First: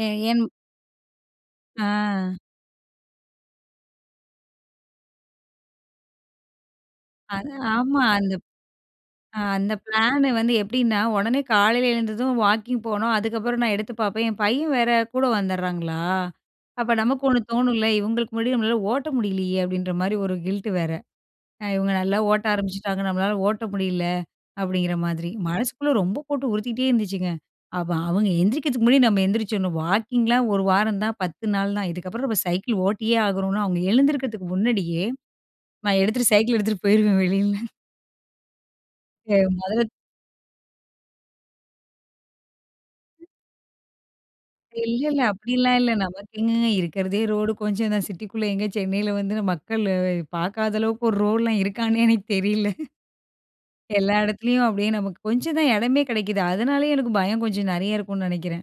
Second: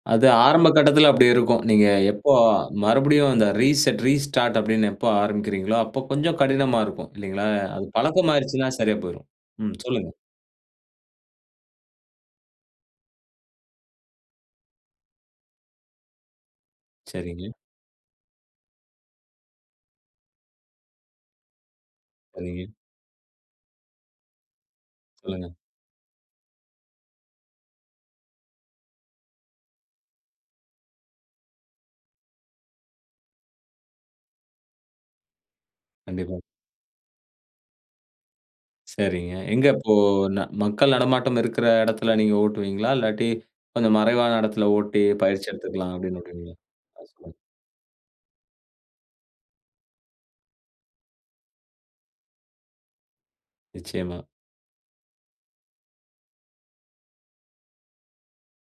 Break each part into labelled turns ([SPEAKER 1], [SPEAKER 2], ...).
[SPEAKER 1] ஏ
[SPEAKER 2] அது
[SPEAKER 1] என்.
[SPEAKER 2] ஆரம்ப கட்டத்தில அப்படி இருக்கும். நீங்க எப்போ
[SPEAKER 1] ஆ.
[SPEAKER 2] மறுபடியும் அந்த ரீசெட் ரீஸ்டார்ட் அப்படின்னு எப்போ ஆரம்பிக்கிறீர்களோ, அப்போ கொஞ்சம் கடினமா இருக்கும் இல்லைங்களா?
[SPEAKER 1] அது
[SPEAKER 2] அது
[SPEAKER 1] ஆமா.
[SPEAKER 2] பழக்கம்
[SPEAKER 1] அந்த ப்
[SPEAKER 2] ஆயிடுச்சுன்னா சரியா போய்ரும்.
[SPEAKER 1] ஆ அந்த
[SPEAKER 2] ம் சொல்லுங்க.
[SPEAKER 1] பிளானு வந்து எப்படின்னா உடனே காலையில எழுந்ததும் வாக்கிங் போணும், அதுக்கப்புறம் நான் எடுத்து பார்ப்பேன் என் பையன் வேற கூட வந்துடுறாங்களா. அப்போ நமக்கு ஒண்ணு
[SPEAKER 2] சரிங்க.
[SPEAKER 1] தோணும்ல இவங்களுக்கு முன்னாடி நம்மளால ஓட்ட முடியலையே அப்படின்ற மாதிரி. ஒரு கில்ட் வேற இவங்க நல்லா ஓட்ட
[SPEAKER 2] சரிங்க
[SPEAKER 1] ஆரம்பிச்சுட்டாங்க நம்மளால ஓட்ட முடியல அப்படிங்கிற மாதிரி
[SPEAKER 2] சொல்லுங்க.
[SPEAKER 1] மனசுக்குள்ளே ரொம்ப போட்டு உறுத்திட்டே இருந்துச்சுங்க. அப்போ அவங்க எந்திரிக்கிறதுக்கு முன்னாடி நம்ம எந்திரிச்சிடணும் வாக்கிங்லாம் 1 வாரம் தான் 10 நாள் தான் இதுக்கப்புறம் நம்ம சைக்கிள் ஓட்டியே ஆகணும்னா, அவங்க எழுந்துருக்கிறதுக்கு முன்னாடியே நான் எடுத்துட்டு
[SPEAKER 2] கண்டிப்பா.
[SPEAKER 1] சைக்கிள் எடுத்துகிட்டு போயிடுவேன் வெளில து
[SPEAKER 2] சரிங்க. எங்க
[SPEAKER 1] மொதல்ல த்
[SPEAKER 2] இப்போ ந மக்கள் நடமாட்டம் இருக்கற இடத்தில நீங்க ஓட்டுவீங்களா? இல்லாட்டி கொஞ்சம் மறைவான இடத்தில
[SPEAKER 1] இல்ல
[SPEAKER 2] ஓட்டி
[SPEAKER 1] இல்ல.
[SPEAKER 2] பயிற்சி
[SPEAKER 1] அப்படிலாம் இல்ல
[SPEAKER 2] எடுத்துக்கலாம் அப்படின்னு
[SPEAKER 1] நமக்கு
[SPEAKER 2] விடுவீங்களா?
[SPEAKER 1] எங்கேங்க இருக்கிறதே
[SPEAKER 2] [unintelligible]
[SPEAKER 1] ரோடு கொஞ்சம் தான் சிட்டிக்குள்ள, எங்க சென்னையில் வந்து, மக்கள் பார்க்காத அளவுக்கு ஒரு ரோடுலாம் இருக்கான்னே எனக்கு தெரில. எல்லா
[SPEAKER 2] நிச்சயமா.
[SPEAKER 1] இடத்துலயும் அப்படியே நமக்கு கொஞ்சம் தான் இடமே கிடைக்குது அதனாலயே எனக்கு பயம் கொஞ்சம் நிறைய இருக்கும்ன்னு நினைக்கிறேன்.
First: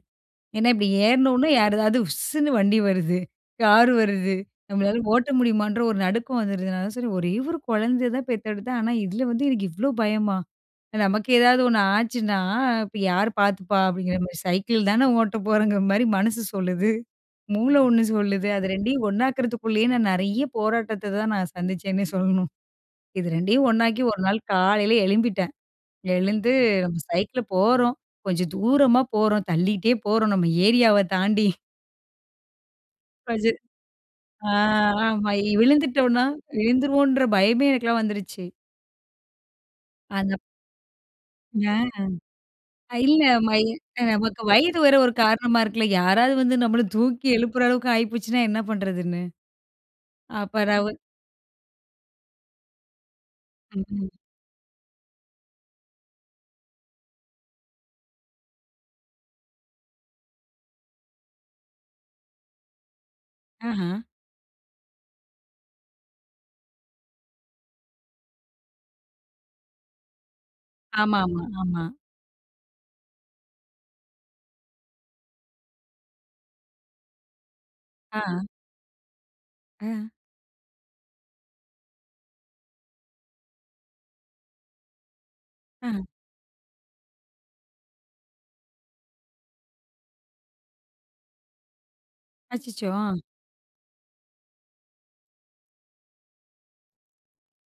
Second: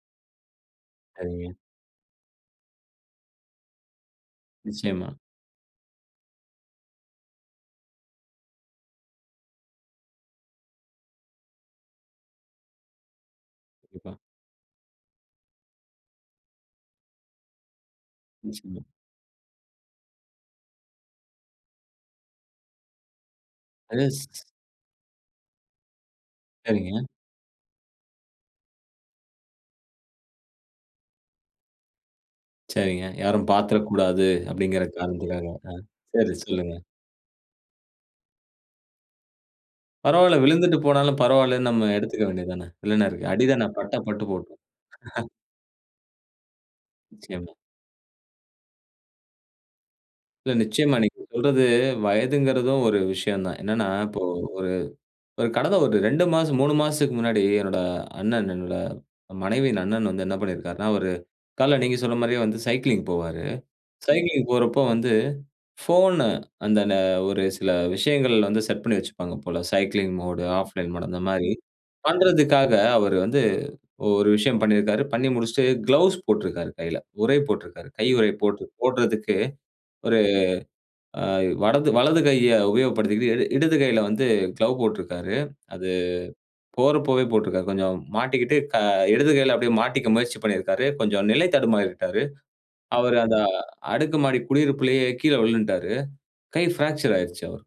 [SPEAKER 1] ஏன்னா இப்படி
[SPEAKER 2] சரிங்க.
[SPEAKER 1] ஏறினோன யாரதாவது உஸ்ன்னு வண்டி வருது, கார் வருது, நம்மளால
[SPEAKER 2] நிச்சயமா.
[SPEAKER 1] ஓட்ட முடியுமா என்ற ஒரு நடுக்கம் வந்துடுதுனால, சரி ஒரே ஒரு குழந்தைய தான் பெத்தெடுத்தேன் ஆனா இதில வந்து எனக்கு இவ்வளோ பயமா நமக்கு ஏதாவது ஒண்ணு ஆச்சுன்னா. இப்போ யார் பார்த்துப்பா அப்படிங்கிற
[SPEAKER 2] இப்பா.
[SPEAKER 1] மாரி சைக்கிள்தானே ஓட்ட போறோங்கிற மாதிரி மனசு சொல்லுது, மூளை ஒன்னு சொல்லுது. அது
[SPEAKER 2] ம். [unintelligible]
[SPEAKER 1] 2யும் ஒன்னாக்கிறதுக்குள்ளயே நான் நிறைய போராட்டத்த தான், நான் சந்திச்சேன்னே சொல்லணும் இது 2டயும் ஒன்னாக்கி
[SPEAKER 2] அது
[SPEAKER 1] ஒரு நாள்
[SPEAKER 2] ஸ்
[SPEAKER 1] காலையில் எழும்பிட்டேன். எழுந்து நம்ம
[SPEAKER 2] சரிங்க.
[SPEAKER 1] சைக்கிள்ல போகிறோம் கொஞ்சம் தூரமா போகிறோம் தள்ளிக்கிட்டே போறோம் நம்ம ஏரியாவ தாண்டி.
[SPEAKER 2] சரிங்க. யாரும்
[SPEAKER 1] [unintelligible]
[SPEAKER 2] பார்த்துடக்கூடாது
[SPEAKER 1] அ
[SPEAKER 2] அப்படிங்கிற
[SPEAKER 1] ஆ
[SPEAKER 2] காரணத்துக்காக. அ
[SPEAKER 1] விழுந்துட்டோம்னா
[SPEAKER 2] சரி சொல்லுங்க.
[SPEAKER 1] விழுந்துருவோம்ன்ற பயமே எனக்கெலாம் வந்துடுச்சு.
[SPEAKER 2] பரவாயில்ல
[SPEAKER 1] அந்த
[SPEAKER 2] விழுந்துட்டு போனாலும் பரவாயில்லன்னு
[SPEAKER 1] ஆ
[SPEAKER 2] நம்ம எடுத்துக்க வேண்டியது தான.
[SPEAKER 1] அ இல்ல
[SPEAKER 2] வில்லனருக்கு
[SPEAKER 1] மை
[SPEAKER 2] அடிதானே பட்டா பட்டு
[SPEAKER 1] நமக்கு
[SPEAKER 2] போட்டும்.
[SPEAKER 1] வயது வர ஒரு காரணமா இருக்குல்ல யாராவது வந்து நம்மள தூக்கி
[SPEAKER 2] நிச்சயமா.
[SPEAKER 1] எழுப்புற அளவுக்கு ஆகி போச்சுனா என்ன பண்ணுறதுன்னு.
[SPEAKER 2] இல்ல
[SPEAKER 1] அப்புறம்
[SPEAKER 2] நிச்சயமா.
[SPEAKER 1] அவங்
[SPEAKER 2] நீங்க சொல்றது வயதுங்கறதும் ஒரு விஷயம் தான்.
[SPEAKER 1] ம்,
[SPEAKER 2] என்னன்னா,
[SPEAKER 1] ம்.
[SPEAKER 2] இப்போ ஒரு கடந்த ஒரு 2 மாசம், 3 மாசத்துக்கு முன்னாடி என்னோட அண்ணன் என்னோட மனைவியின் அண்ணன் வந்து என்ன பண்ணியிருக்கிறாருன்னா, ஒரு காலையில நீங்க சொன்ன மாதிரியே வந்து சைக்கிளிங் போவாரு.
[SPEAKER 1] ஆஹா.
[SPEAKER 2] சைக்கிளிங் போறப்போ வந்து போன் அந்த ந ஒரு சில விஷயங்கள் வந்து செட் பண்ணி வச்சிப்பாங்க போல. சைக்கிளிங் மோட் ஆஃப்லைன் மோட்
[SPEAKER 1] ஆமா,
[SPEAKER 2] அந்த
[SPEAKER 1] ஆமா,
[SPEAKER 2] மாதிரி
[SPEAKER 1] ஆமா.
[SPEAKER 2] பண்ணுவதற்காக அவரு வந்து ஒரு விஷயம் பண்ணியிருக்கிறாரு. பண்ணி முடிச்சுட்டு கிளவ்ஸ் போட்டிருக்காரு கையில உறை போட்டிருக்கிறாரு. கை
[SPEAKER 1] ஆ.
[SPEAKER 2] உறை போட்டு போடுறதுக்கு,
[SPEAKER 1] ஆ.
[SPEAKER 2] ஒரு அ வடது வலது கையை உபயோகப்படுத்திக்கிட்டு, இட இடது கையில வந்து க்ளோவ் போட்டிருக்கிறாரு. அது
[SPEAKER 1] அஹ.
[SPEAKER 2] போறப்போவே போட்டிருக்கிறாரு. கொஞ்சம் மாட்டிக்கிட்டு க இடது கையில அப்படியே மாட்டிக்க முயற்சி பண்ணியிருக்காரு. கொஞ்சம் நிலை தடுமாறிவிட்டாரு.
[SPEAKER 1] அச்சச்சோ! ஆ.
[SPEAKER 2] அவரு அந்த அடுக்கு மாடி குடியிருப்புலயே கீழே விலுன்ட்டாரு. கை பிராக்சர் ஆயிடுச்சு அவருக்கு.